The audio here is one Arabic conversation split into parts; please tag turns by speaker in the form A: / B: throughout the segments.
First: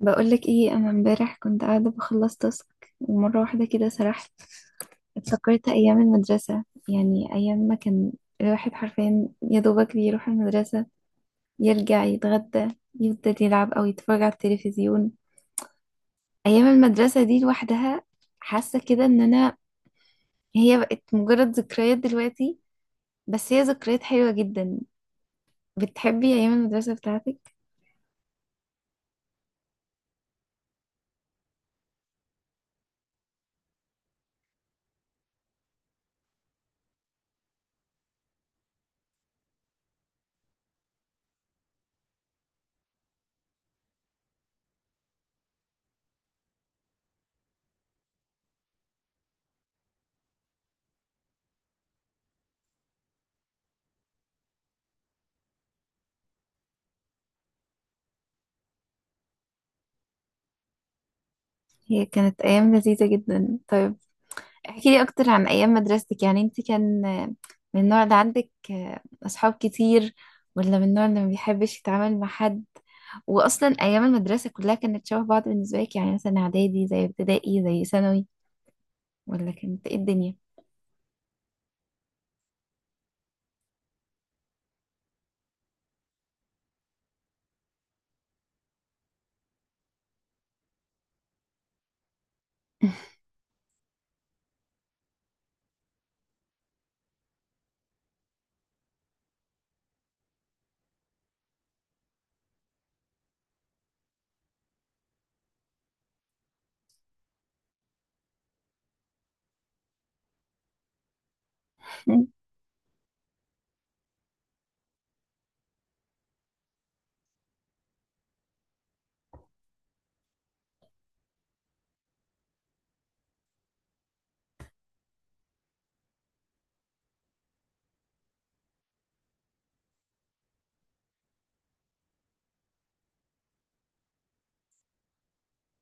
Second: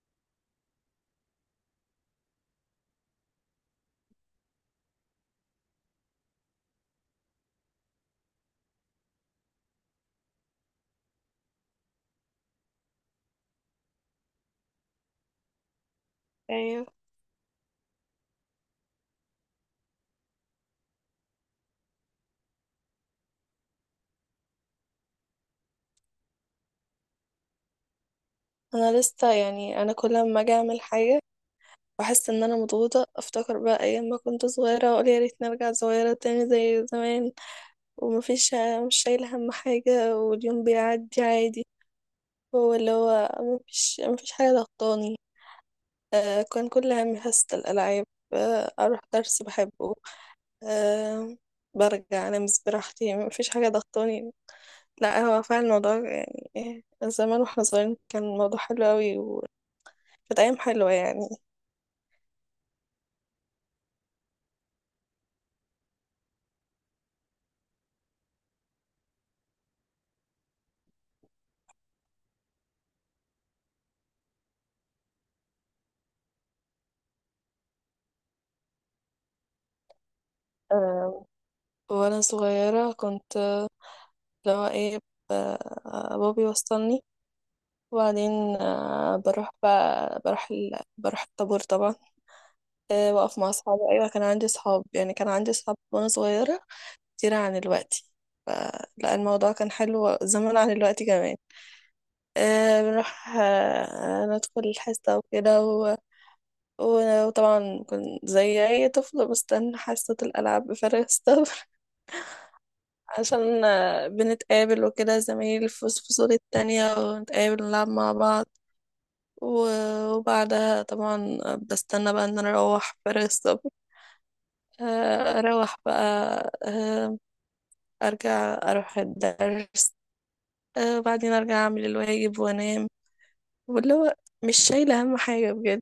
A: بقولك ايه؟ انا امبارح كنت قاعده بخلص تاسك، ومره واحده كده سرحت. افتكرت ايام المدرسه، يعني ايام ما كان الواحد حرفيا يا دوبك بيروح المدرسه، يرجع يتغدى، يفضل يلعب او يتفرج على التلفزيون. ايام
B: ايوه،
A: المدرسه دي لوحدها حاسه كده ان انا، هي بقت مجرد ذكريات دلوقتي، بس هي ذكريات حلوه جدا. بتحبي ايام المدرسه بتاعتك؟
B: انا لسه يعني انا كل ما اجي اعمل حاجه واحس ان انا مضغوطه افتكر بقى ايام ما كنت صغيره واقول يا ريت نرجع صغيره تاني زي زمان. ومفيش مش شايله هم حاجه واليوم بيعدي عادي. هو اللي هو مفيش حاجه ضغطاني. كان كل همي حصه الالعاب. اروح درس بحبه. آه برجع انام براحتي، مفيش حاجه ضغطاني. لا هو فعلا الموضوع يعني، زمان واحنا صغيرين كان الموضوع حلو قوي، وكانت ايام حلوه يعني.
A: هي كانت ايام لذيذه جدا. طيب احكي لي اكتر عن ايام مدرستك، يعني انت كان من النوع اللي عندك اصحاب كتير، ولا من النوع اللي ما بيحبش يتعامل مع حد؟ واصلا ايام المدرسه كلها كانت شبه بعض بالنسبه لك؟ يعني مثلا اعدادي زي ابتدائي زي ثانوي، ولا كانت ايه الدنيا؟
B: آه، وانا صغيرة كنت، اللي هو ايه، ب- بابي وصلني، وبعدين آه، بروح بقى بروح ال... بروح الطابور طبعا. واقف مع اصحابي. ايوه، كان عندي اصحاب، يعني كان عندي اصحاب وانا صغيرة كتير عن الوقت. فلا الموضوع كان حلو زمان عن الوقت كمان. بنروح، ندخل الحصة وكده، وطبعا كنت زي أي طفل بستنى حصة الألعاب بفارغ الصبر. عشان بنتقابل وكده زمايل في فصول التانية، ونتقابل نلعب مع بعض. وبعدها طبعا بستنى بقى ان انا اروح فارغ الصبر. اروح بقى. آه، ارجع اروح الدرس. وبعدين ارجع اعمل الواجب وانام. واللي هو مش شايلة اهم حاجة بجد.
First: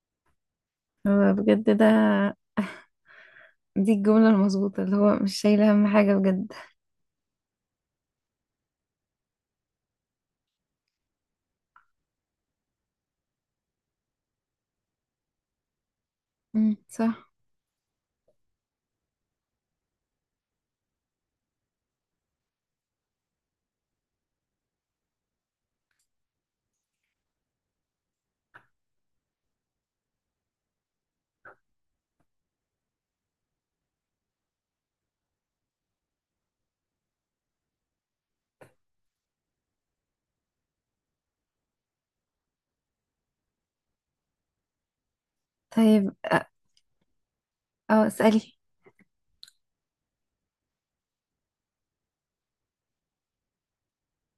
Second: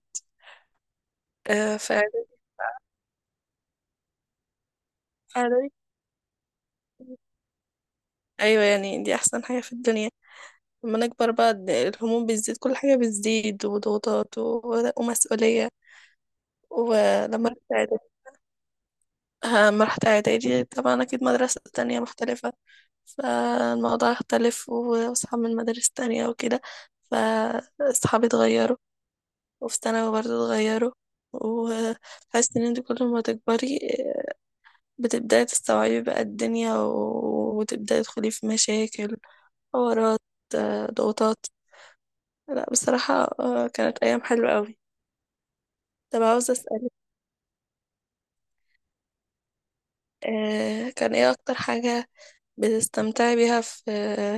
A: هو بجد ده
B: فإعدادي.
A: دي الجملة المظبوطة، اللي هو مش شايلة
B: إعدادي-
A: أهم حاجة بجد.
B: ايوه، يعني دي احسن حاجة في الدنيا. لما نكبر بقى الهموم بتزيد، كل حاجة بتزيد، وضغوطات ومسؤولية.
A: صح.
B: ولما أما رحت إعدادي، طبعا أكيد مدرسة تانية مختلفة، فالموضوع اختلف وأصحاب من مدارس تانية وكده، فأصحابي اتغيروا، وفي ثانوي برضه اتغيروا. وحاسة إن انت كل ما تكبري بتبدأي تستوعبي بقى الدنيا، وتبدأي تدخلي في مشاكل، حوارات، ضغوطات. لا بصراحة، كانت أيام حلوة أوي.
A: طيب
B: طب عاوزة أسألك،
A: اه اسألي.
B: كان إيه أكتر حاجة بتستمتعي بيها في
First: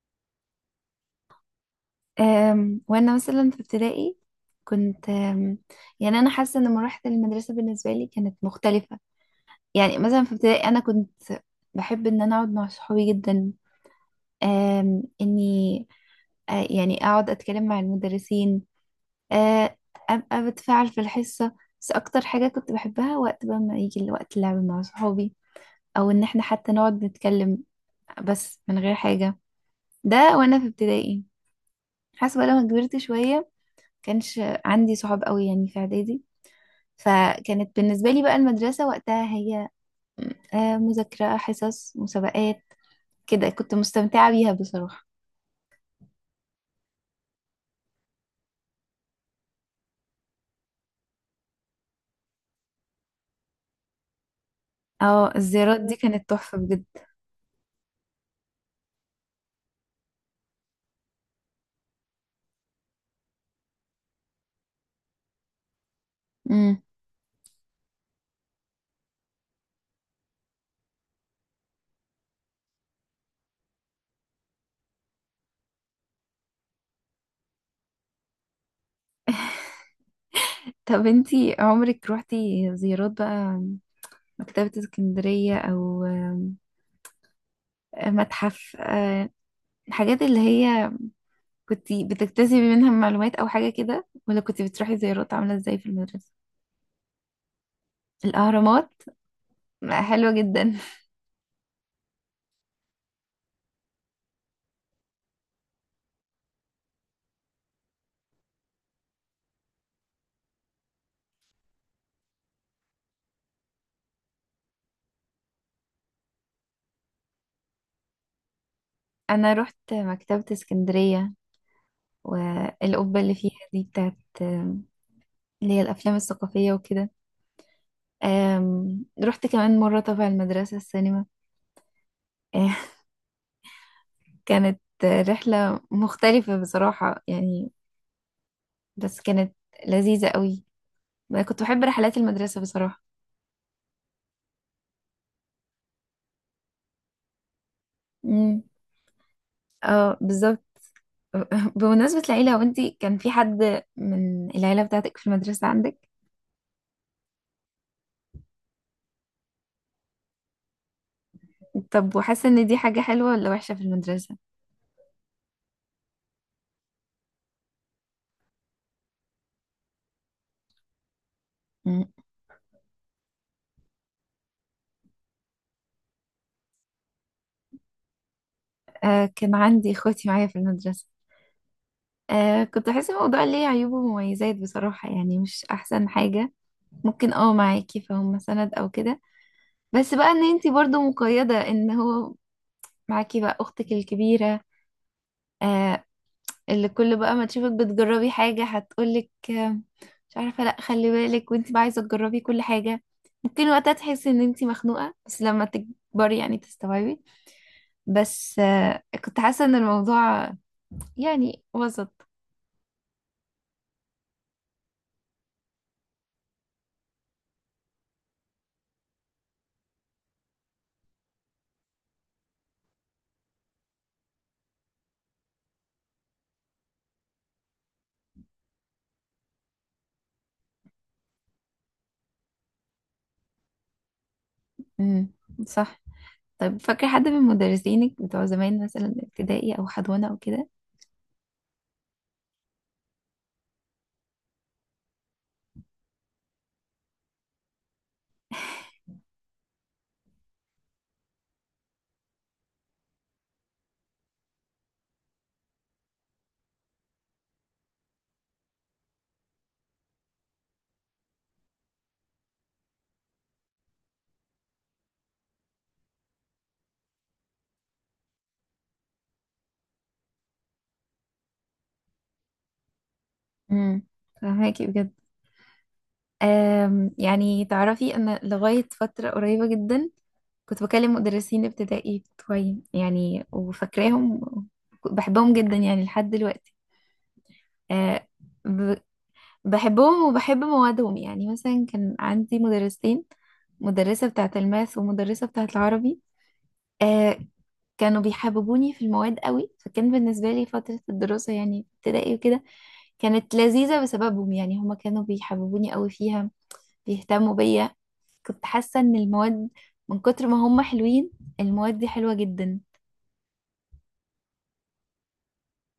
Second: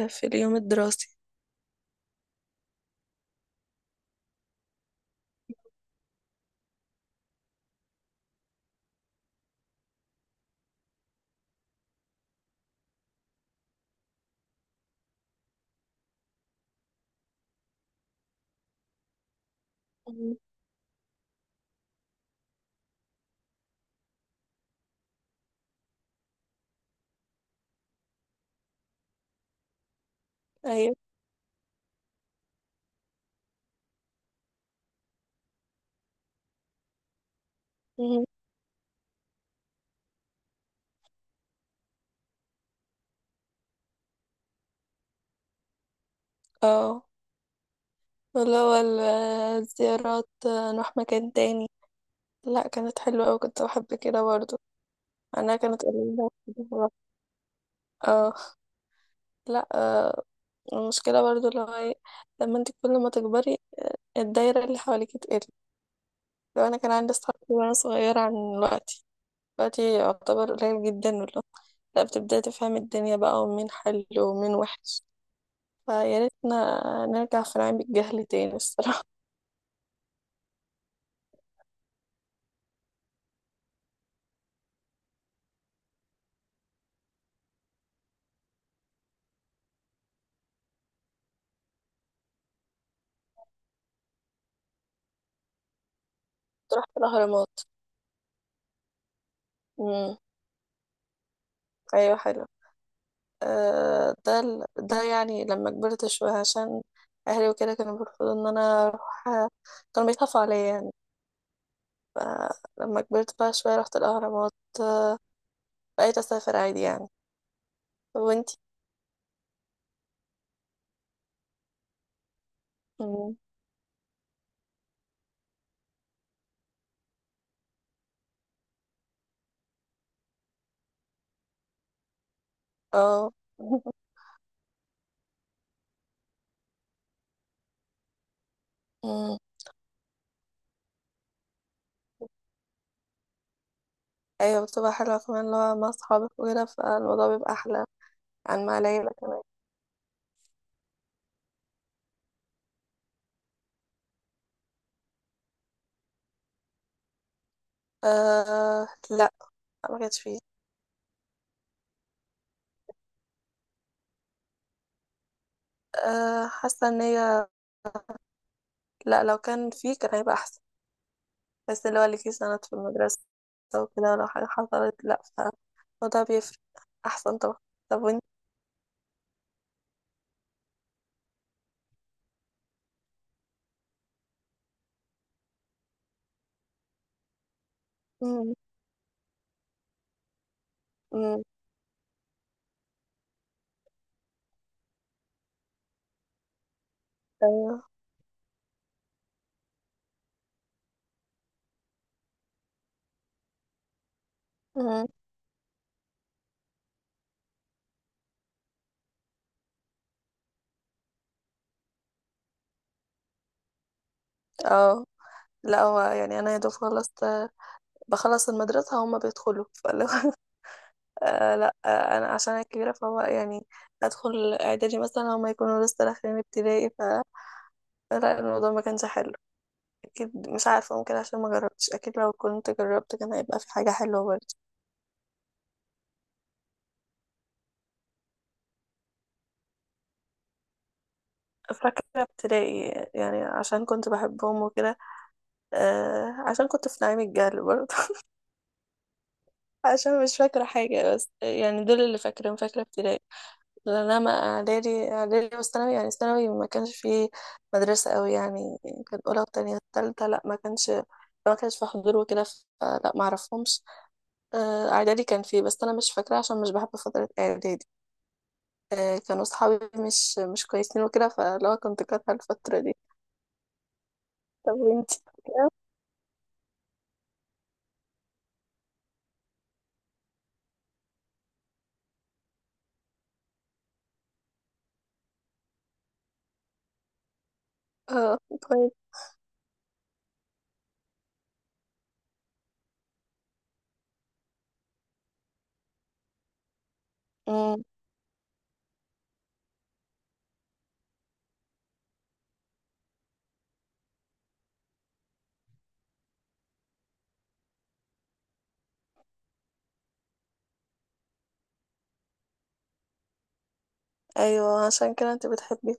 B: في اليوم الدراسي؟
A: وانا مثلا في ابتدائي كنت يعني انا حاسه ان مراحل المدرسه بالنسبه لي كانت مختلفه. يعني مثلا في ابتدائي انا كنت بحب ان انا اقعد مع صحابي جدا، اني يعني اقعد اتكلم مع المدرسين، آه،
B: مم.
A: ابقى بتفاعل في الحصه. بس اكتر حاجه كنت بحبها وقت بقى ما يجي وقت اللعب مع صحابي، او ان احنا حتى نقعد نتكلم بس من غير حاجه. ده وانا في
B: ايوه.
A: ابتدائي. حاسه بقى لما كبرت شويه كانش عندي صحاب قوي يعني في اعدادي، فكانت بالنسبة لي
B: مم.
A: بقى المدرسة وقتها هي مذاكرة حصص مسابقات. كده كنت مستمتعة بيها بصراحة.
B: اه، اللي هو الزيارات، نروح مكان تاني. لا كانت حلوة أوي، كنت بحب كده برضو.
A: اه
B: أنا
A: الزيارات
B: كانت
A: دي كانت
B: قليلة
A: تحفة بجد.
B: بصراحة. اه. لا، المشكلة برضو اللي هو إيه، لما انت كل ما تكبري الدايرة اللي حواليك تقل. لو أنا
A: مم.
B: كان عندي أصحاب كتير وأنا صغيرة عن دلوقتي، دلوقتي يعتبر قليل جدا والله. لا، بتبدأي تفهمي الدنيا بقى، ومين حلو ومين وحش، فيا ريتنا نرجع في نعيم الجهل تاني الصراحة.
A: طب انتي عمرك روحتي زيارات بقى مكتبة اسكندرية او متحف الحاجات اللي هي كنتي بتكتسبي منها معلومات او حاجة كده، ولا كنتي بتروحي زيارات عاملة ازاي في المدرسة؟
B: تروح الأهرامات.
A: الأهرامات،
B: امم.
A: حلوة جدا.
B: ايوه، حلو. ده يعني لما كبرت شويه عشان اهلي وكده كانوا بيرفضوا ان انا اروح، كانوا بيخافوا عليا يعني. فلما كبرت بقى شويه رحت الاهرامات، بقيت اسافر عادي يعني. وانتي؟
A: انا رحت مكتبة اسكندرية، والقبة اللي
B: امم.
A: فيها دي بتاعت اللي هي الافلام الثقافية وكده. رحت كمان مرة تبع المدرسة السينما.
B: اه.
A: كانت رحلة مختلفة بصراحة يعني، بس
B: امم.
A: كانت لذيذة قوي. أنا كنت بحب رحلات المدرسة بصراحة.
B: ايوه، بتبقى حلوه كمان، اللي هو مع اصحابك وكده، فالموضوع بيبقى احلى
A: امم.
B: عن مع العيله كمان.
A: اه بالظبط. بمناسبة العيلة، هو انتي كان في حد من العيلة بتاعتك في المدرسة عندك؟
B: آه، لا، ما كانش فيه.
A: طب وحاسة ان دي حاجة حلوة ولا وحشة في المدرسة؟
B: حاسه ان هي، لا، لو كان فيه كان هيبقى احسن، بس اللي هو
A: مم.
B: ليكي سند في المدرسة وكده، ولو حاجة حصلت لأ، فالموضوع بيفرق، أحسن طبعا. طب وانت؟
A: آه كان عندي اخواتي معايا في المدرسة. آه كنت حاسة الموضوع ليه عيوب ومميزات بصراحة، يعني مش أحسن حاجة. ممكن اه معاكي فهم
B: مم.
A: سند أو كده، بس بقى إن انتي برضو
B: مم.
A: مقيدة إن هو معاكي بقى أختك الكبيرة، آه، اللي كل بقى ما تشوفك
B: أيوه.
A: بتجربي حاجة هتقولك آه مش عارفة لأ خلي بالك، وانتي بقى عايزة تجربي كل حاجة. ممكن وقتها تحسي إن انتي
B: مم.
A: مخنوقة، بس لما تكبري يعني تستوعبي. بس آه كنت حاسة إن الموضوع يعني وسط.
B: اه، لا هو يعني أنا يا دوب خلصت، بخلص المدرسة هما بيدخلوا، فاللي هو لا، أنا عشان أنا كبيرة فهو يعني، أدخل إعدادي مثلا هما يكونوا لسه داخلين ابتدائي، لا الموضوع ما كانش حلو. أكيد مش عارفة، ممكن عشان ما جربتش، أكيد لو كنت جربت كان هيبقى في حاجة حلوة برضه.
A: مم، صح. طب فاكرة حد من مدرسينك بتوع زمان، مثلا ابتدائي أو حضانة أو كده؟
B: فاكرة ابتدائي، يعني عشان كنت بحبهم وكده، عشان كنت في نعيم الجهل برضه. عشان مش فاكرة حاجة، بس يعني دول اللي فاكرهم، فاكرة ابتدائي. لأن أنا إعدادي والثانوي، يعني ثانوي ما كانش فيه مدرسة أوي يعني، كان أولى وتانية تالتة، لأ ما كانش في حضور وكده، فلا ما أعرفهمش. إعدادي كان فيه بس أنا مش فاكرة، عشان مش بحب فترة إعدادي. كانوا صحابي مش كويسين وكده، فلو كنت كارهة الفترة دي.
A: امم.
B: طب
A: فهماكي بجد.
B: وانتي؟
A: يعني تعرفي أنا لغاية فترة قريبة جدا كنت بكلم مدرسين ابتدائي بتوعي يعني، وفاكراهم بحبهم جدا يعني لحد دلوقتي. أه.
B: اه. كويس.
A: ب- بحبهم وبحب موادهم. يعني مثلا كان عندي مدرسين، مدرسة بتاعة الماث ومدرسة بتاعة العربي، آه،
B: امم.
A: كانوا بيحببوني في المواد قوي. فكان بالنسبة لي فترة الدراسة يعني ابتدائي وكده كانت لذيذة بسببهم، يعني هما كانوا بيحببوني قوي فيها، بيهتموا بيا. كنت حاسة ان المواد من كتر ما هما حلوين، المواد دي حلوة جدا.
B: ايوه، عشان كده انت بتحبي،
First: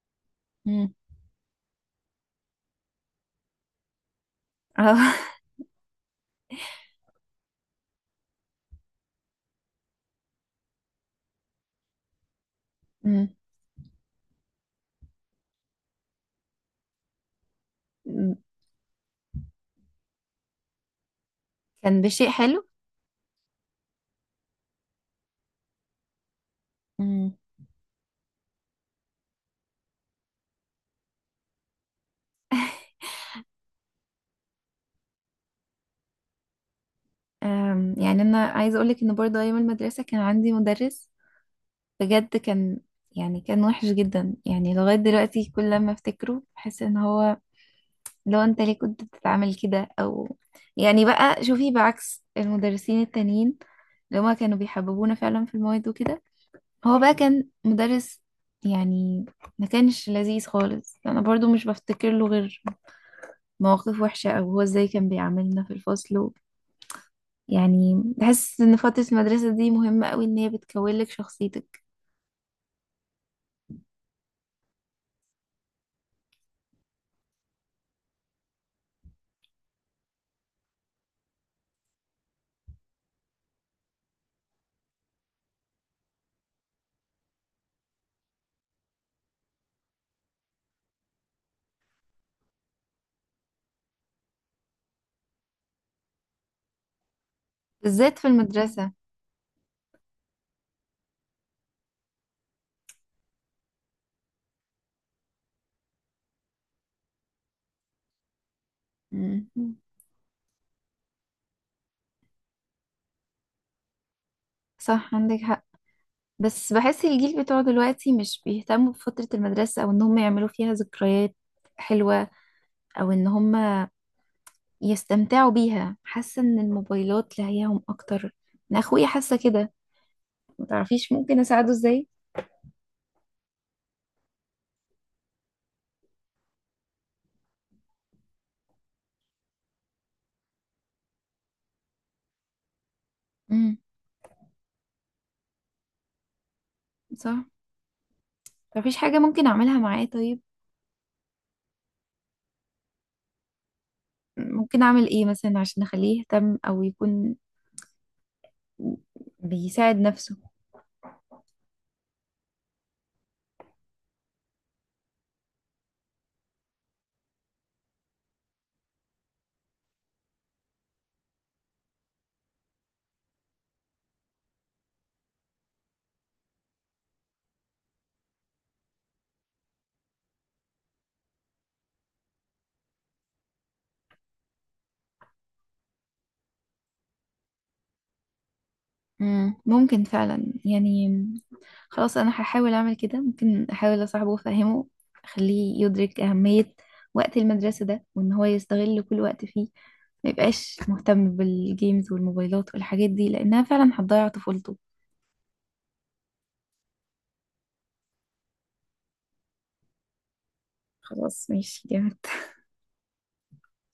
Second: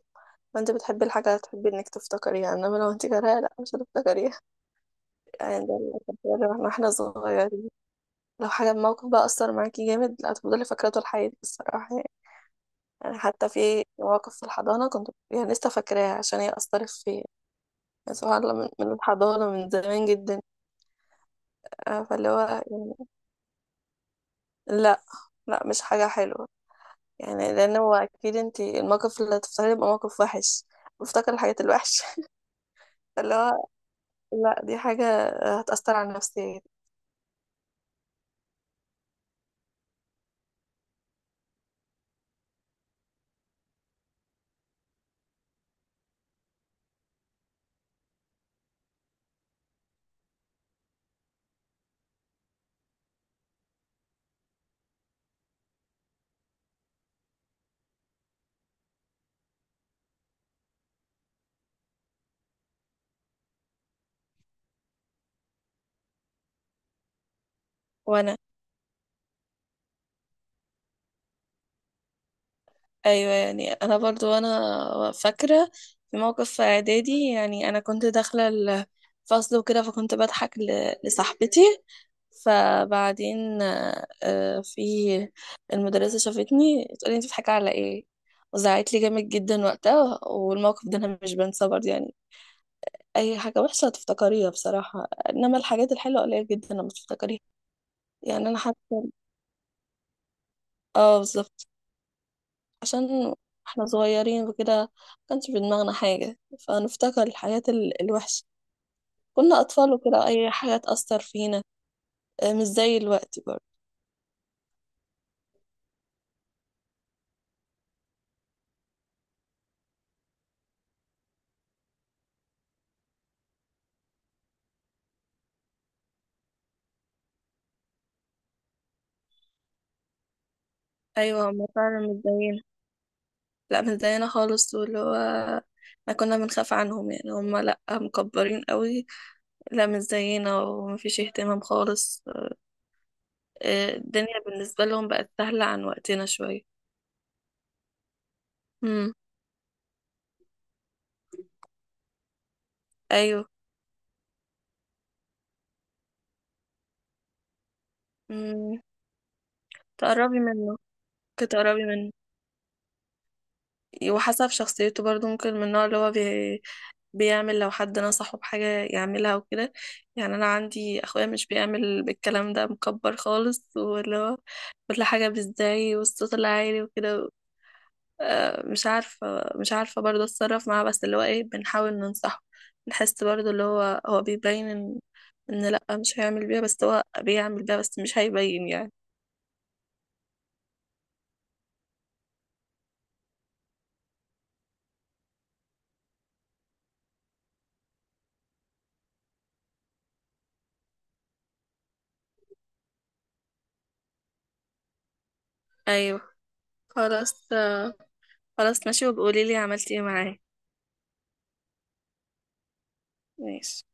B: ما انت
A: مم.
B: بتحبي الحاجه هتحبي انك تفتكريها، انما لو انت كارهاها لا، مش هتفتكريها.
A: اه.
B: يعني ده اللي كان بيقول لنا واحنا صغيرين، لو حاجه موقف بقى اثر معاكي جامد، لا هتفضلي فاكراه طول حياتك الصراحه يعني. يعني
A: مم.
B: حتى في مواقف في الحضانه كنت يعني لسه فاكراها عشان هي اثرت فيا. يعني
A: مم.
B: سبحان الله، من الحضانه، من زمان جدا.
A: كان بشيء
B: فاللي هو
A: حلو.
B: يعني، لا، لا مش حاجه حلوه.
A: مم.
B: يعني لان هو اكيد انت الموقف اللي هتفتكريه يبقى موقف وحش، بفتكر الحاجات الوحشه. فاللي هو لا، دي حاجة هتأثر على نفسيتي.
A: يعني انا عايزة اقولك ان برضه ايام المدرسة كان عندي مدرس، بجد كان، يعني كان وحش جدا. يعني لغاية دلوقتي كل لما افتكره بحس ان هو لو انت ليه كنت بتتعامل كده او، يعني بقى شوفي بعكس المدرسين التانيين اللي هما كانوا بيحببونا فعلا في المواد وكده، هو بقى كان مدرس يعني ما كانش لذيذ خالص. انا برضو مش بفتكر له غير مواقف وحشة، او هو ازاي كان بيعاملنا في الفصل و... يعني
B: وانا،
A: بحس ان فترة المدرسة دي مهمة قوي، ان هي بتكون لك شخصيتك،
B: ايوه يعني انا برضو انا فاكره في موقف في اعدادي، يعني انا كنت داخله الفصل وكده، فكنت بضحك لصاحبتي. فبعدين في المدرسه شافتني، تقولي انت بتضحكي على ايه؟ وزعقت لي جامد جدا وقتها، والموقف ده انا مش بنساه برضه يعني. اي حاجه وحشه هتفتكريها بصراحه، انما الحاجات الحلوه قليل جدا لما تفتكريها.
A: بالذات في
B: يعني انا
A: المدرسة.
B: حاسه. اه بالظبط، عشان احنا صغيرين وكده ما كانش في دماغنا حاجة، فنفتكر الحاجات الوحشة. كنا
A: مم.
B: أطفال وكده، أي حاجة تأثر فينا. مش زي الوقت برضه.
A: صح عندك حق. بس بحس الجيل بتوع دلوقتي مش بيهتموا بفترة المدرسة، أو إن هم يعملوا فيها ذكريات حلوة، أو إن هم يستمتعوا بيها. حاسة إن الموبايلات لاهياهم أكتر. أنا أخويا حاسة كده. متعرفيش ممكن
B: أيوة، هما
A: أساعده إزاي؟
B: فعلا مش زينا. لا، مش زينا خالص، واللي هو احنا كنا بنخاف عنهم، يعني هما لأ، مكبرين قوي. لا، مش زينا، ومفيش اهتمام خالص.
A: امم.
B: الدنيا بالنسبة لهم بقت سهلة عن وقتنا شوية.
A: صح. متعرفيش
B: امم.
A: حاجة ممكن أعملها معاه طيب؟
B: أيوه.
A: ممكن أعمل إيه مثلا عشان أخليه يهتم، أو يكون
B: امم.
A: بيساعد نفسه؟
B: تقربي منه، كنت تقربي منه، وحسب شخصيته برضه، ممكن من النوع اللي هو بيعمل لو حد نصحه بحاجة، يعملها وكده. يعني أنا عندي أخويا مش بيعمل بالكلام ده، مكبر خالص، واللي هو كل حاجة بالزعي والصوت العالي وكده. مش عارفة برضه أتصرف معاه، بس اللي هو إيه، بنحاول ننصحه. بنحس برضه اللي هو هو بيبين إن، لأ، مش هيعمل بيها، بس هو بيعمل بيها، بس مش هيبين يعني.
A: ممكن فعلا يعني. خلاص انا هحاول اعمل كده، ممكن احاول اصاحبه وافهمه، اخليه يدرك اهمية وقت المدرسة ده، وان هو يستغل كل وقت فيه، ما يبقاش مهتم بالجيمز والموبايلات والحاجات دي، لانها فعلا هتضيع طفولته.
B: أيوه، خلاص. خلاص ماشي، وبقوليلي عملتي إيه معاه.
A: خلاص ماشي جامد.
B: ماشي.